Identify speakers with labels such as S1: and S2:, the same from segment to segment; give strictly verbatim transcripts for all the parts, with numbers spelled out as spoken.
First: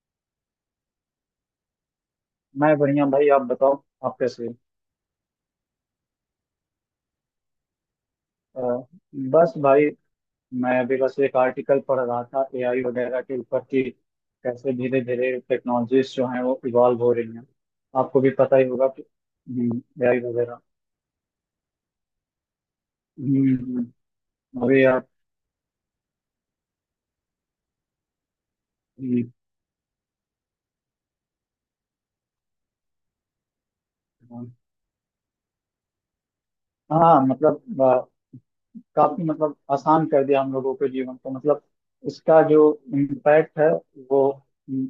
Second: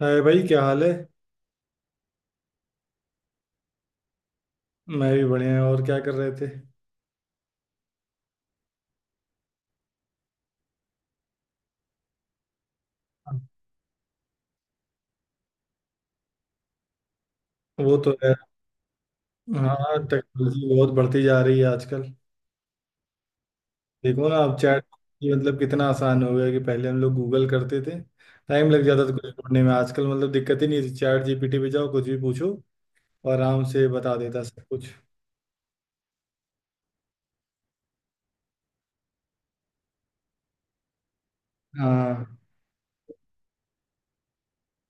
S1: हाय भाई, क्या हाल है।
S2: मैं बढ़िया भाई आप बताओ। आप कैसे हो?
S1: मैं भी बढ़िया है, और क्या कर रहे थे।
S2: अ, बस भाई मैं अभी बस एक आर्टिकल पढ़ रहा था एआई वगैरह के ऊपर कि कैसे धीरे धीरे टेक्नोलॉजीज जो हैं वो इवॉल्व हो रही हैं।
S1: वो तो
S2: आपको भी
S1: है।
S2: पता ही होगा कि
S1: हाँ,
S2: एआई वगैरह।
S1: टेक्नोलॉजी बहुत बढ़ती जा रही है आजकल।
S2: हम्म, हम्म,
S1: देखो ना, अब
S2: अभी
S1: चैट
S2: आप।
S1: मतलब कितना आसान हो गया कि पहले हम लोग गूगल करते थे। टाइम लग जाता था कुछ ढूंढने में, आजकल मतलब दिक्कत ही नहीं है, चैट जीपीटी पे जाओ कुछ भी पूछो और आराम से बता देता
S2: हम्म।
S1: सब कुछ।
S2: हाँ मतलब अ, काफी मतलब आसान कर दिया हम लोगों के जीवन को मतलब
S1: हाँ
S2: इसका जो इम्पैक्ट है वो हम्म,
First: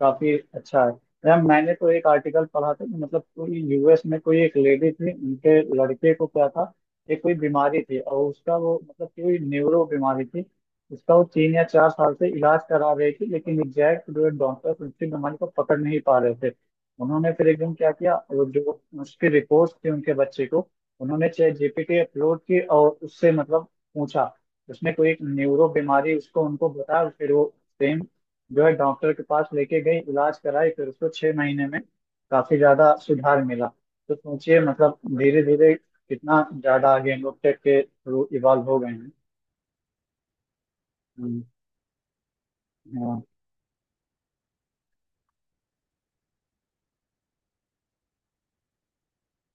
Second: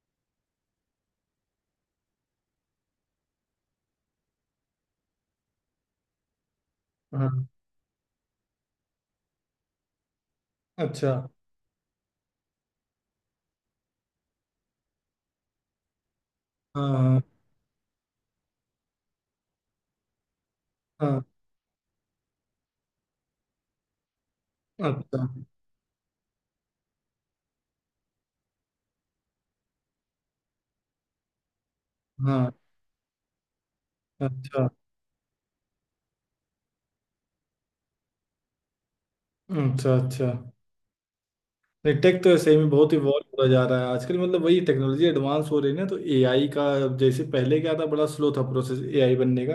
S2: काफी अच्छा है। यार मैंने तो एक आर्टिकल पढ़ा था कि मतलब कोई यूएस में कोई एक लेडी थी उनके लड़के को क्या था। एक कोई
S1: हाँ।
S2: बीमारी थी और उसका वो मतलब कोई न्यूरो बीमारी थी।
S1: अच्छा।
S2: उसका वो तीन या चार साल से इलाज करा रही थी लेकिन एग्जैक्ट जो है डॉक्टर उसकी बीमारी को पकड़ नहीं पा रहे थे।
S1: हाँ हाँ
S2: उन्होंने फिर एकदम क्या किया वो जो उसकी रिपोर्ट थी उनके बच्चे को
S1: हाँ,
S2: उन्होंने चैट जीपीटी अपलोड की और उससे मतलब पूछा। उसने कोई एक
S1: अच्छा।
S2: न्यूरो बीमारी उसको उनको बताया फिर वो सेम जो है डॉक्टर के पास लेके गई इलाज कराई फिर उसको छह महीने में
S1: हाँ,
S2: काफी ज्यादा सुधार मिला। तो सोचिए
S1: अच्छा
S2: मतलब धीरे धीरे कितना ज्यादा आगे हम लोग टेक के थ्रू इवॉल्व हो गए हैं।
S1: अच्छा अच्छा।
S2: हम्म,
S1: नहीं, टेक तो सही में बहुत
S2: हाँ,
S1: इवॉल्व होता जा रहा है आजकल, मतलब वही टेक्नोलॉजी एडवांस हो रही है ना, तो एआई का जैसे पहले क्या था, बड़ा स्लो था प्रोसेस एआई बनने का।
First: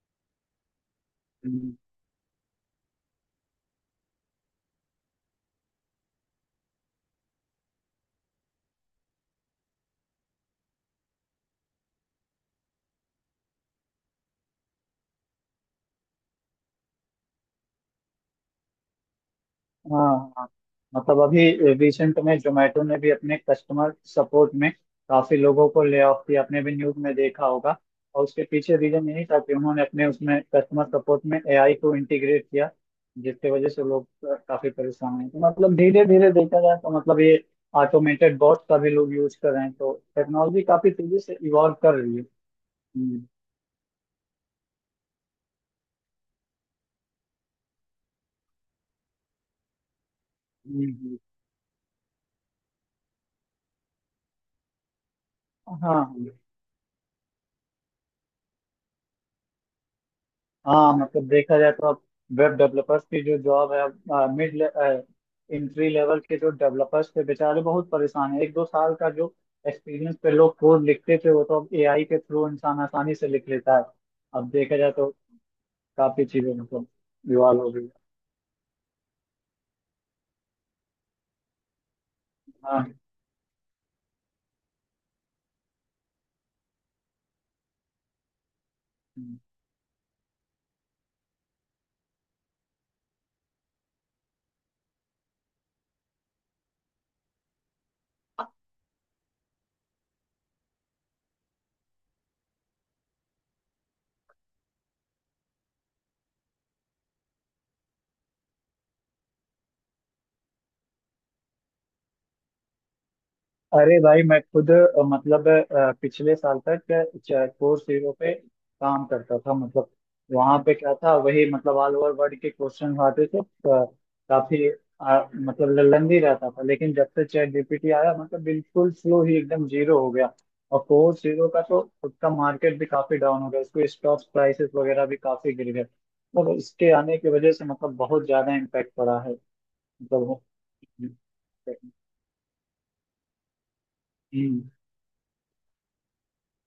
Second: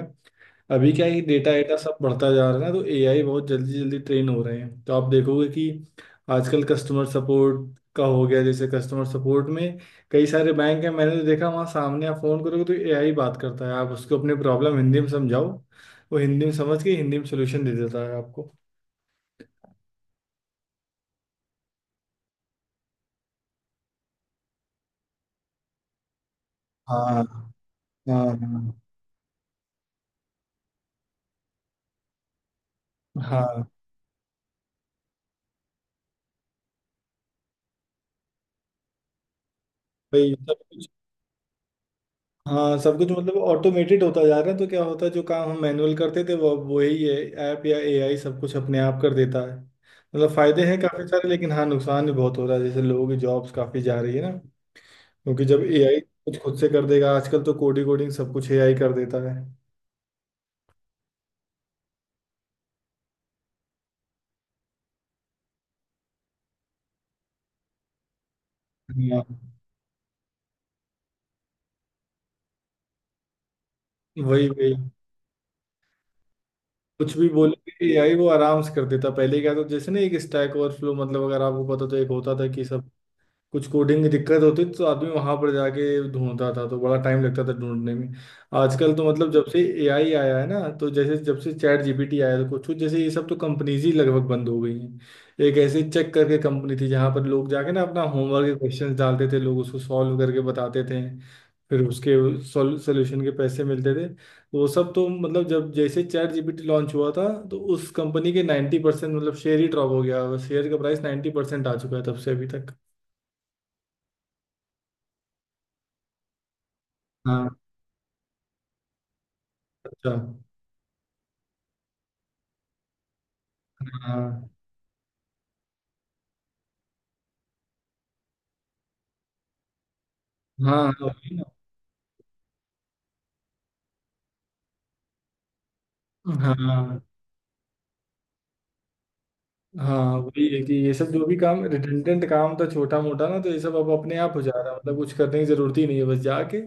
S1: अभी क्या है, डेटा
S2: हम्म।
S1: एटा सब बढ़ता जा रहा है ना, तो एआई बहुत जल्दी जल्दी ट्रेन हो रहे हैं, तो आप देखोगे कि आजकल कस्टमर सपोर्ट का हो गया, जैसे कस्टमर सपोर्ट में कई सारे बैंक हैं, मैंने तो देखा वहाँ सामने आप फोन करोगे तो एआई बात करता है, आप उसको अपनी प्रॉब्लम हिंदी में समझाओ, वो हिंदी में समझ के हिंदी में सोल्यूशन दे देता है आपको।
S2: हाँ हाँ। मतलब अभी रिसेंट में जोमेटो ने भी अपने कस्टमर सपोर्ट में काफी लोगों को ले ऑफ किया। आपने भी न्यूज में
S1: हाँ
S2: देखा होगा। और
S1: हाँ।
S2: उसके
S1: हाँ
S2: पीछे रीजन यही था कि उन्होंने अपने उसमें कस्टमर सपोर्ट में एआई को इंटीग्रेट किया जिसकी
S1: हाँ।
S2: वजह से लोग अ, काफी परेशान हैं। तो मतलब धीरे धीरे देखा जाए तो मतलब ये ऑटोमेटेड बॉट का भी लोग यूज कर रहे हैं तो
S1: भाई, सब
S2: टेक्नोलॉजी
S1: कुछ।
S2: काफी तेजी से इवॉल्व कर रही है।
S1: हाँ, सब कुछ
S2: हम्म,
S1: मतलब ऑटोमेटेड होता जा रहा है, तो क्या होता है जो काम हम मैनुअल करते थे वो वही है, ऐप या एआई सब कुछ अपने आप कर देता है। मतलब फायदे हैं
S2: हम्म,
S1: काफी
S2: हम्म।
S1: सारे, लेकिन हाँ, नुकसान भी बहुत हो रहा है, जैसे लोगों की जॉब्स काफी जा रही है ना, क्योंकि जब
S2: हाँ
S1: एआई
S2: हाँ
S1: कुछ खुद से कर देगा आजकल, तो कोडिंग कोडिंग सब कुछ एआई कर देता है।
S2: हाँ। मतलब देखा जाए तो अब वेब डेवलपर्स की जो जॉब है अब मिड इंट्री लेवल के जो डेवलपर्स थे बेचारे बहुत परेशान है। एक दो साल का
S1: हाँ।
S2: जो एक्सपीरियंस पे लोग कोड लिखते थे वो तो अब एआई के थ्रू इंसान आसानी से लिख लेता है। अब
S1: वही वही
S2: देखा जाए तो काफी चीजें मतलब
S1: कुछ भी
S2: इवॉल्व हो गई
S1: बोले
S2: है।
S1: एआई वो आराम से कर देता। पहले क्या था जैसे ना, एक स्टैक ओवरफ्लो, मतलब अगर आपको पता, तो एक होता था कि
S2: हाँ।
S1: सब कुछ कोडिंग की दिक्कत होती थी तो आदमी वहां पर जाके ढूंढता था, तो बड़ा टाइम लगता था ढूंढने में। आजकल तो मतलब जब से एआई आया है ना, तो जैसे जब से चैट जीपीटी आया है, तो कुछ कुछ जैसे ये सब तो कंपनीज ही लगभग बंद हो गई हैं। एक ऐसी चेक करके कंपनी थी जहां पर लोग जाके ना अपना होमवर्क के क्वेश्चंस डालते थे, लोग उसको सॉल्व करके बताते थे, फिर उसके सोल्यूशन के पैसे मिलते थे। वो सब तो मतलब जब जैसे चैट जीपीटी लॉन्च हुआ था, तो उस कंपनी के नब्बे परसेंट मतलब शेयर ही ड्रॉप हो गया, शेयर का प्राइस नब्बे परसेंट आ चुका है तब से अभी तक।
S2: अरे भाई मैं खुद अ, मतलब अ, पिछले साल तक कोर्स जीरो पे काम करता था मतलब
S1: अच्छा।
S2: वहां पे क्या था वही मतलब ऑल ओवर वर्ल्ड के क्वेश्चन आते थे अ,
S1: हाँ
S2: काफी अ, मतलब लंदी रहता था लेकिन जब से चैट जीपीटी आया मतलब बिल्कुल फ्लो ही एकदम जीरो हो गया।
S1: हाँ।
S2: और
S1: हाँ,
S2: कोर्स
S1: वही ना।
S2: जीरो का तो उसका मार्केट भी काफी डाउन हो गया। उसके स्टॉक प्राइसेस वगैरह भी काफी गिर गए। मतलब इसके
S1: हाँ
S2: आने की वजह से मतलब बहुत ज्यादा इम्पेक्ट पड़ा है।
S1: हाँ,
S2: मतलब वो-
S1: वही है कि ये सब जो भी काम रिडंडेंट काम था छोटा मोटा ना, तो ये सब अब अपने आप हो जा
S2: हम्म।
S1: रहा है, मतलब कुछ करने की जरूरत ही नहीं है, बस जाके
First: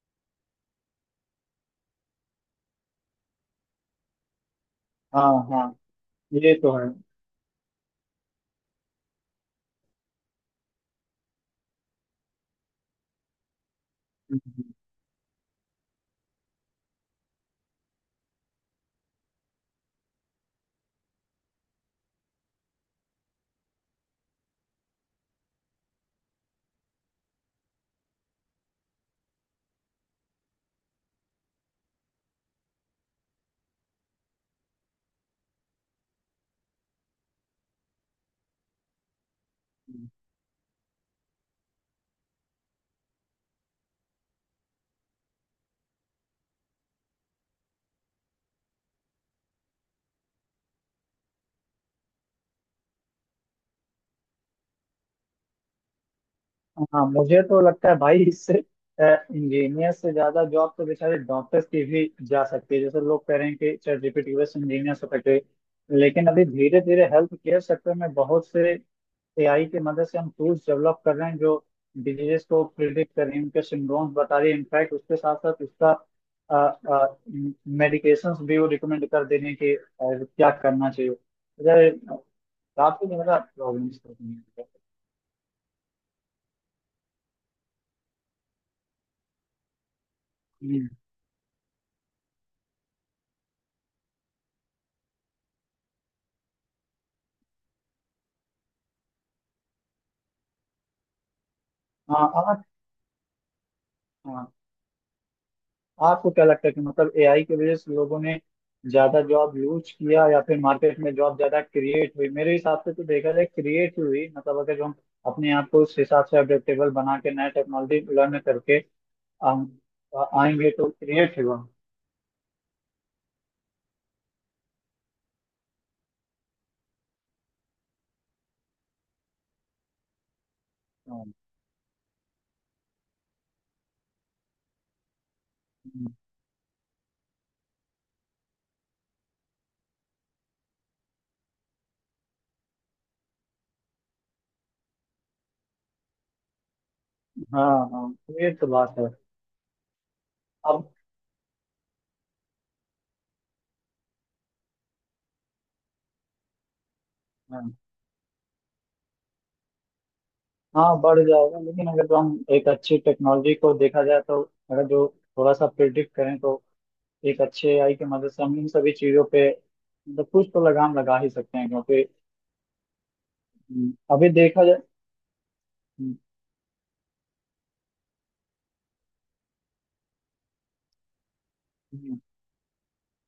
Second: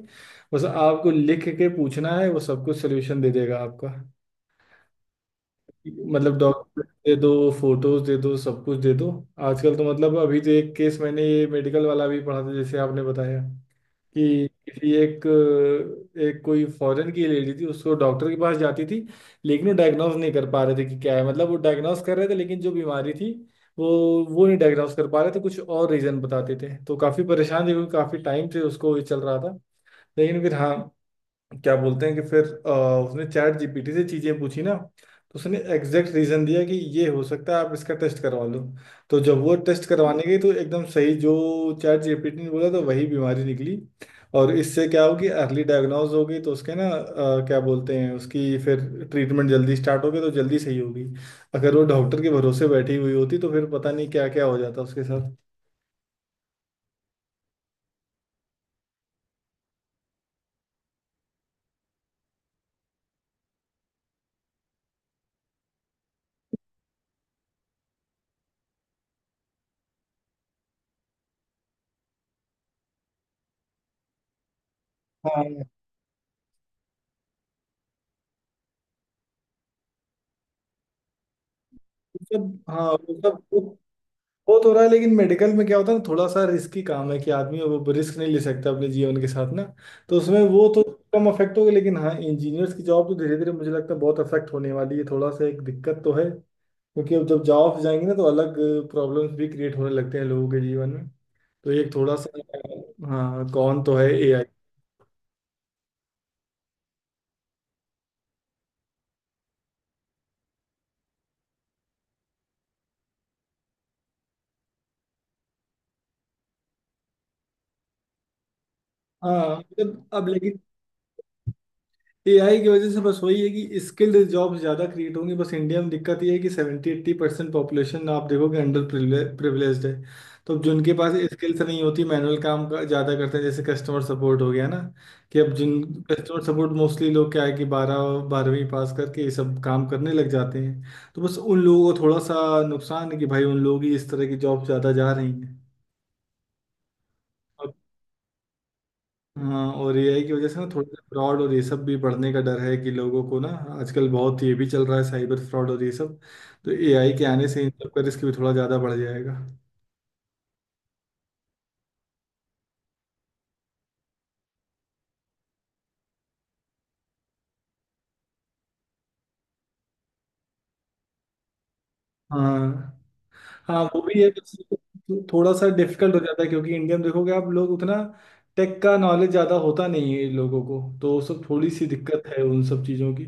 S1: बस आपको लिख के पूछना है, वो सब कुछ सोल्यूशन दे देगा आपका।
S2: हाँ हाँ।
S1: मतलब
S2: ये तो है।
S1: डॉक्यूमेंट दे दो, फोटोज दे दो, सब कुछ दे दो। आजकल तो मतलब, अभी तो एक केस मैंने ये मेडिकल वाला भी पढ़ा था जैसे आपने बताया, कि किसी एक एक कोई फॉरेन की लेडी थी, उसको डॉक्टर के पास जाती थी लेकिन वो डायग्नोज नहीं कर पा रहे थे कि क्या है, मतलब वो डायग्नोज कर रहे थे, लेकिन जो बीमारी थी वो वो नहीं डायग्नोज कर पा रहे थे, कुछ और रीजन बताते थे। तो काफी परेशान थे क्योंकि काफी टाइम से उसको ये चल रहा था। लेकिन फिर हाँ, क्या बोलते हैं कि फिर अ, उसने चैट जीपीटी से चीजें पूछी ना, तो उसने एग्जैक्ट रीजन दिया कि ये हो सकता है, आप इसका टेस्ट करवा लो। तो जब वो टेस्ट
S2: हाँ।
S1: करवाने गई, तो एकदम सही जो चैट जीपीटी ने बोला तो वही बीमारी निकली। और इससे क्या होगी, अर्ली डायग्नोज हो गई तो उसके ना अ, क्या बोलते हैं, उसकी फिर ट्रीटमेंट जल्दी स्टार्ट होगी तो जल्दी सही होगी। अगर वो डॉक्टर के भरोसे बैठी हुई होती, तो फिर पता नहीं क्या क्या हो जाता उसके साथ।
S2: मुझे तो लगता है भाई इससे इंजीनियर से ज्यादा जॉब तो बेचारे डॉक्टर्स की भी जा सकती है जैसे लोग कह रहे हैं कि चैट जीपीटी बस इंजीनियर हो सकते हैं, लेकिन अभी धीरे धीरे हेल्थ केयर सेक्टर में बहुत से एआई की मदद से हम टूल्स डेवलप कर रहे हैं जो डिजीजेस को प्रिडिक्ट कर रही हैं। उनके सिम्टोम्स बता रही है। इनफैक्ट उसके साथ
S1: हाँ
S2: साथ
S1: वो
S2: उसका मेडिकेशंस भी वो रिकमेंड कर दे रही हैं कि अ, क्या करना चाहिए अगर
S1: सब हाँ
S2: काफी
S1: वो
S2: ज्यादा
S1: सब वो
S2: प्रॉब्लम्स होती
S1: तो हो रहा है, लेकिन मेडिकल में क्या होता है ना, थोड़ा सा रिस्की काम है कि आदमी वो रिस्क नहीं ले सकता अपने जीवन के साथ ना, तो उसमें वो तो
S2: हैं।
S1: कम अफेक्ट होगा। लेकिन हाँ, इंजीनियर्स की जॉब तो धीरे धीरे मुझे लगता है बहुत अफेक्ट होने वाली है, थोड़ा सा एक दिक्कत तो है। क्योंकि अब जब जॉब जाएंगे ना, तो अलग प्रॉब्लम्स भी क्रिएट होने लगते हैं लोगों के जीवन में, तो एक थोड़ा
S2: हाँ आप।
S1: सा। हाँ, कौन तो है एआई।
S2: हाँ। आपको क्या लगता है कि मतलब एआई की वजह से लोगों ने ज्यादा जॉब लूज किया या फिर मार्केट में जॉब ज्यादा क्रिएट हुई? मेरे हिसाब से तो देखा जाए क्रिएट हुई मतलब अगर जो हम अपने आप को उस हिसाब से अडेप्टेबल बना के नया टेक्नोलॉजी लर्न करके
S1: हाँ
S2: हम
S1: मतलब अब लेकिन
S2: आएंगे तो क्रिएट हुआ।
S1: एआई की वजह से बस वही है कि स्किल्ड जॉब्स ज़्यादा क्रिएट होंगी। बस इंडिया में दिक्कत ये है कि सेवेंटी एट्टी परसेंट पॉपुलेशन आप देखोगे अंडर प्रिविलेज्ड है। तो अब जिनके पास
S2: हाँ
S1: स्किल्स नहीं होती, मैनुअल काम का ज़्यादा करते हैं, जैसे कस्टमर सपोर्ट हो गया ना, कि अब जिन कस्टमर सपोर्ट मोस्टली लोग क्या है, कि बारह बारहवीं पास करके ये सब काम करने लग जाते हैं, तो बस उन लोगों को थोड़ा सा नुकसान है कि भाई उन लोग ही इस तरह की जॉब ज़्यादा जा रही हैं।
S2: हाँ हाँ, ये तो बात है।
S1: हाँ, और एआई की वजह से ना
S2: अब
S1: थोड़ा सा फ्रॉड और ये सब भी बढ़ने का डर है कि लोगों को ना, आजकल बहुत ये भी चल रहा है साइबर फ्रॉड और ये सब, तो एआई के आने से इन
S2: हाँ
S1: सब का रिस्क भी थोड़ा ज़्यादा बढ़ जाएगा।
S2: हाँ, बढ़ जाएगा लेकिन अगर जो हम एक अच्छी टेक्नोलॉजी को देखा जाए तो अगर जो थोड़ा सा प्रिडिक्ट करें तो एक अच्छे एआई की मदद से हम इन सभी चीजों पे मतलब कुछ तो लगाम लगा ही सकते हैं क्योंकि
S1: हाँ। हाँ,
S2: हम्म,
S1: वो भी है,
S2: अभी
S1: बस
S2: देखा जाए।
S1: तो थोड़ा सा डिफिकल्ट
S2: हम्म,
S1: हो जाता है क्योंकि इंडिया में देखोगे आप, लोग उतना टेक का नॉलेज ज़्यादा होता नहीं है लोगों को, तो वो सब थोड़ी सी
S2: हम्म,
S1: दिक्कत है उन सब चीज़ों की।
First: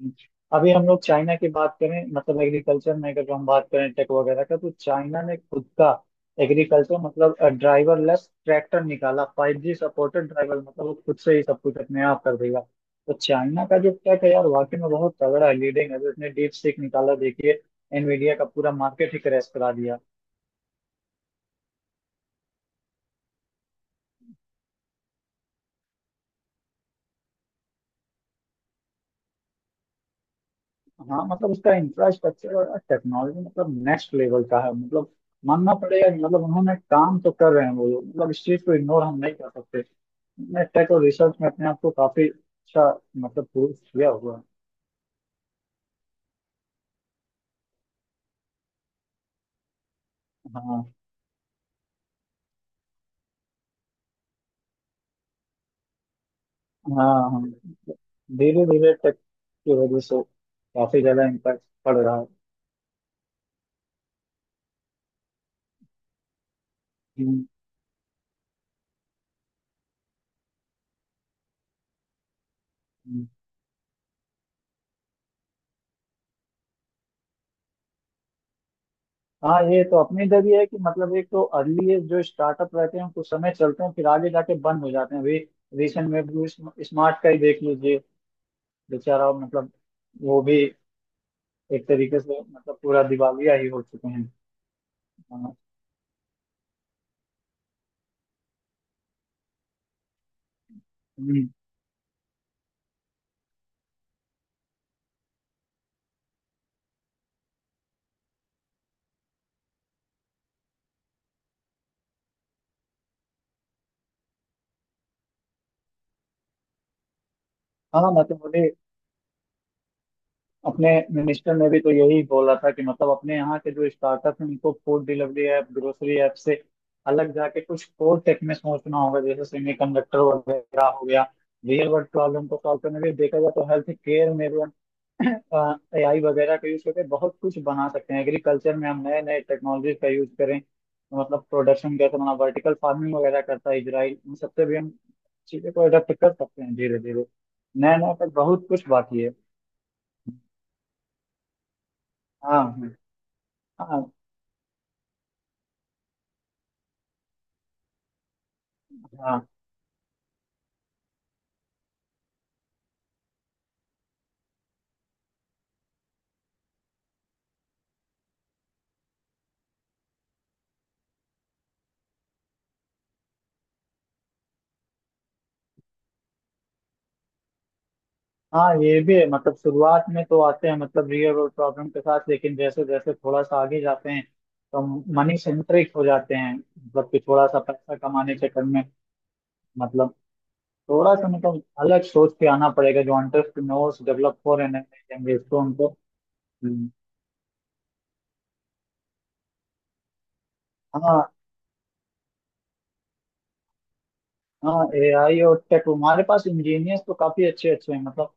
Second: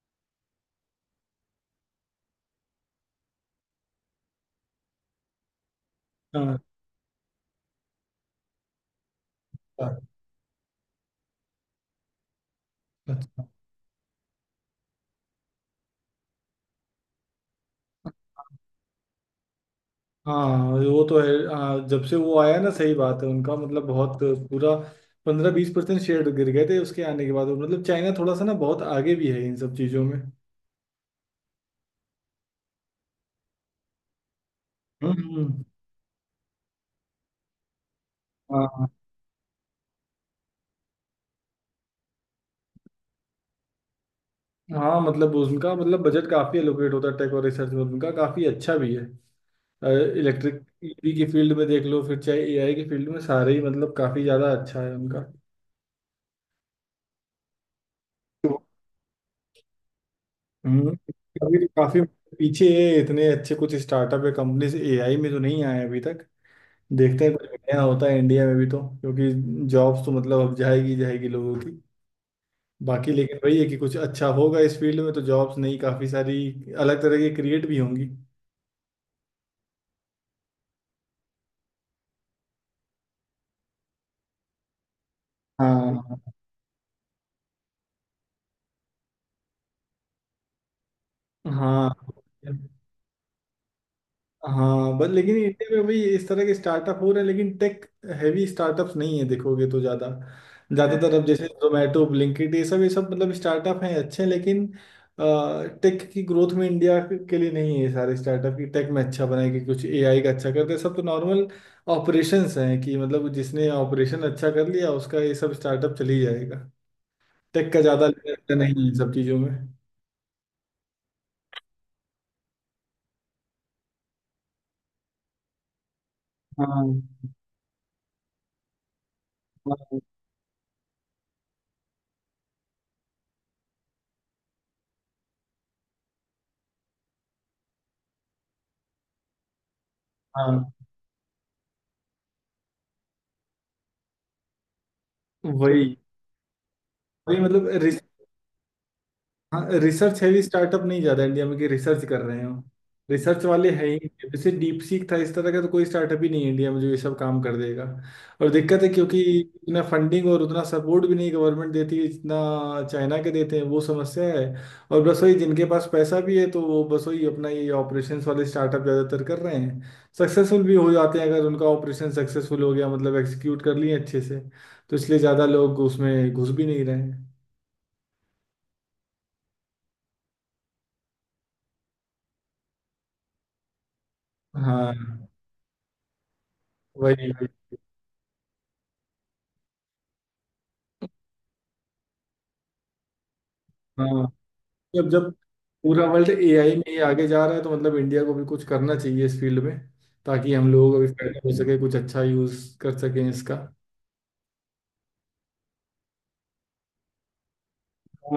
S2: हम्म। अभी हम लोग चाइना की बात करें मतलब एग्रीकल्चर में अगर हम बात करें टेक वगैरह का तो चाइना ने खुद का
S1: हाँ।
S2: एग्रीकल्चर मतलब ड्राइवर लेस ट्रैक्टर निकाला फाइव जी सपोर्टेड ड्राइवर मतलब वो खुद से ही सब कुछ अपने आप कर देगा। तो
S1: अच्छा।
S2: चाइना का जो टेक है यार वाकई में बहुत तगड़ा है। लीडिंग है। उसने डीप सीख निकाला। देखिए एनवीडिया का पूरा मार्केट ही क्रैश करा दिया।
S1: हाँ, वो तो है। हाँ, जब से वो आया ना, सही बात है, उनका मतलब बहुत पूरा पंद्रह बीस परसेंट शेयर गिर गए थे उसके आने के बाद। मतलब चाइना थोड़ा सा ना बहुत आगे भी है इन सब चीज़ों में।
S2: हाँ मतलब उसका इंफ्रास्ट्रक्चर और टेक्नोलॉजी मतलब नेक्स्ट लेवल का है। मतलब
S1: हम्म।
S2: मानना पड़ेगा कि मतलब उन्होंने काम तो कर रहे हैं वो लोग मतलब इस चीज को
S1: हाँ।
S2: इग्नोर हम नहीं कर सकते। उन्होंने टेक और रिसर्च में अपने आप को काफी अच्छा मतलब प्रूव किया हुआ है।
S1: हाँ मतलब उनका मतलब बजट काफ़ी एलोकेट होता है टेक और रिसर्च में, उनका काफ़ी अच्छा भी है। इलेक्ट्रिक
S2: हाँ
S1: ईवी की फील्ड में देख लो, फिर चाहे एआई की फील्ड में, सारे ही मतलब काफ़ी ज़्यादा अच्छा है उनका।
S2: हाँ हाँ।
S1: तो
S2: धीरे धीरे टेक की वजह से
S1: हम्म,
S2: काफी ज्यादा
S1: अभी
S2: इम्पैक्ट
S1: तो
S2: पड़
S1: काफ़ी
S2: रहा है।
S1: पीछे है, इतने अच्छे कुछ स्टार्टअप या कंपनीज एआई में तो नहीं आए अभी तक। देखते हैं
S2: हम्म,
S1: कुछ बढ़िया होता है इंडिया में भी, तो क्योंकि जॉब्स तो मतलब अब जाएगी जाएगी लोगों की, बाकी
S2: हम्म।
S1: लेकिन वही है कि कुछ अच्छा होगा इस फील्ड में तो जॉब्स नहीं, काफी सारी अलग तरह की क्रिएट भी होंगी।
S2: हाँ ये तो अपने इधर ही है कि मतलब एक तो अर्ली एज जो स्टार्टअप रहते हैं कुछ समय चलते हैं फिर आगे जाके बंद हो जाते हैं। अभी रिसेंट
S1: हाँ
S2: में ब्लू स्मार्ट का ही देख लीजिए बेचारा मतलब वो भी एक
S1: हाँ।
S2: तरीके से मतलब पूरा दिवालिया ही हो चुके हैं।
S1: हाँ बट लेकिन
S2: हाँ।
S1: इंडिया में भी इस तरह के स्टार्टअप हो रहे हैं, लेकिन टेक हैवी स्टार्टअप्स नहीं है देखोगे तो ज़्यादा। ज़्यादातर अब जैसे
S2: हम्म,
S1: जोमेटो, ब्लिंकिट, ये सब ये सब मतलब स्टार्टअप हैं अच्छे, लेकिन टेक की ग्रोथ में इंडिया के लिए नहीं है ये सारे स्टार्टअप की। टेक में अच्छा बनाएगी कुछ एआई का अच्छा करते हैं, सब तो नॉर्मल ऑपरेशंस हैं कि मतलब जिसने ऑपरेशन अच्छा कर लिया उसका ये सब स्टार्टअप चल ही जाएगा, टेक का ज़्यादा
S2: हाँ, मतलब
S1: लेना
S2: मुझे
S1: नहीं है इन सब चीज़ों में।
S2: अपने मिनिस्टर ने भी तो यही बोला था कि मतलब अपने यहाँ के जो स्टार्टअप हैं उनको food delivery app grocery app से
S1: हाँ
S2: अलग जाके कुछ और टेक में सोचना होगा जैसे
S1: हाँ हाँ,
S2: सेमीकंडक्टर वगैरह हो गया। रियल वर्ल्ड प्रॉब्लम को सॉल्व करने के लिए देखा जाए तो हेल्थ केयर में भी एआई वगैरह का यूज करके बहुत कुछ बना सकते हैं। एग्रीकल्चर में हम नए नए टेक्नोलॉजी का यूज करें
S1: हाँ
S2: तो मतलब प्रोडक्शन कैसे बना वर्टिकल फार्मिंग वगैरह करता है इजराइल। इन सबसे भी हम चीज़ों को
S1: वही
S2: अडेप्ट कर सकते हैं धीरे धीरे।
S1: वही मतलब।
S2: नया नया पर बहुत कुछ बाकी है।
S1: हाँ, रिसर्च हैवी स्टार्टअप नहीं ज्यादा इंडिया में कि रिसर्च कर रहे हो,
S2: हाँ
S1: रिसर्च वाले है
S2: हाँ
S1: ही
S2: हाँ
S1: नहीं। जैसे डीप सीक था इस तरह का, तो कोई स्टार्टअप ही नहीं है इंडिया में जो ये सब काम कर देगा। और दिक्कत है क्योंकि
S2: हाँ।
S1: इतना फंडिंग और उतना सपोर्ट भी नहीं गवर्नमेंट देती है जितना चाइना के देते हैं, वो समस्या है। और बस वही जिनके पास पैसा भी है तो वो बस वही अपना ये ऑपरेशंस वाले स्टार्टअप ज्यादातर कर रहे हैं, सक्सेसफुल भी हो जाते हैं अगर उनका ऑपरेशन सक्सेसफुल हो गया, मतलब एग्जीक्यूट कर लिए अच्छे से, तो इसलिए ज्यादा लोग उसमें घुस भी नहीं रहे हैं।
S2: हाँ, ये भी है मतलब शुरुआत में तो आते हैं मतलब रियल वर्ल्ड प्रॉब्लम के साथ लेकिन जैसे जैसे थोड़ा सा आगे जाते हैं तो मनी
S1: हाँ
S2: सेंट्रिक हो जाते हैं। मतलब कि
S1: वही।
S2: थोड़ा सा पैसा कमाने के चक्कर में मतलब थोड़ा सा मतलब अलग सोच के आना पड़ेगा जो एंटरप्रेन्योर्स
S1: हाँ,
S2: डेवलप हो रहे हैं नए
S1: जब
S2: नए
S1: जब
S2: generation, तो उनको
S1: पूरा वर्ल्ड एआई में
S2: हम्म,
S1: ही आगे जा रहा है, तो मतलब इंडिया को भी कुछ करना चाहिए इस फील्ड में, ताकि हम लोग अभी
S2: हाँ
S1: फायदा हो सके, कुछ अच्छा यूज कर सकें इसका।
S2: हाँ। एआई और टेक हमारे पास इंजीनियर्स तो काफी अच्छे अच्छे हैं मतलब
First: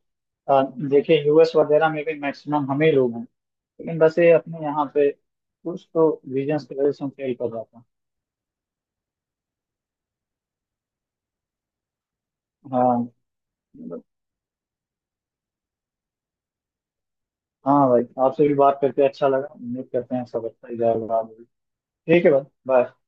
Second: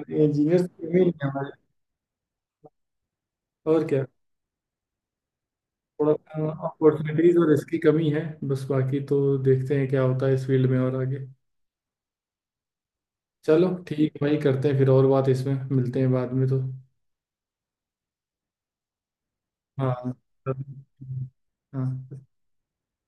S2: अ,
S1: इंजीनियर कमी नहीं
S2: देखिए
S1: है हमारे,
S2: यूएस वगैरह में भी मैक्सिमम हम ही लोग हैं
S1: और
S2: लेकिन
S1: क्या,
S2: बस ये अपने यहाँ पे कुछ तो
S1: थोड़ा सा
S2: रीजंस की वजह से हम फेल
S1: अपॉर्चुनिटीज
S2: कर
S1: और
S2: जाते
S1: इसकी
S2: हैं।
S1: कमी है। बस बाकी तो देखते हैं क्या होता है इस फील्ड में और आगे।
S2: हाँ
S1: चलो ठीक
S2: मतलब
S1: है भाई, करते हैं फिर और बात, इसमें मिलते हैं बाद में तो।
S2: हाँ भाई आपसे भी बात करके अच्छा लगा। उम्मीद
S1: हाँ
S2: करते हैं सब अच्छा ही जाएगा आगे भी। ठीक है
S1: हाँ।
S2: भाई बाय।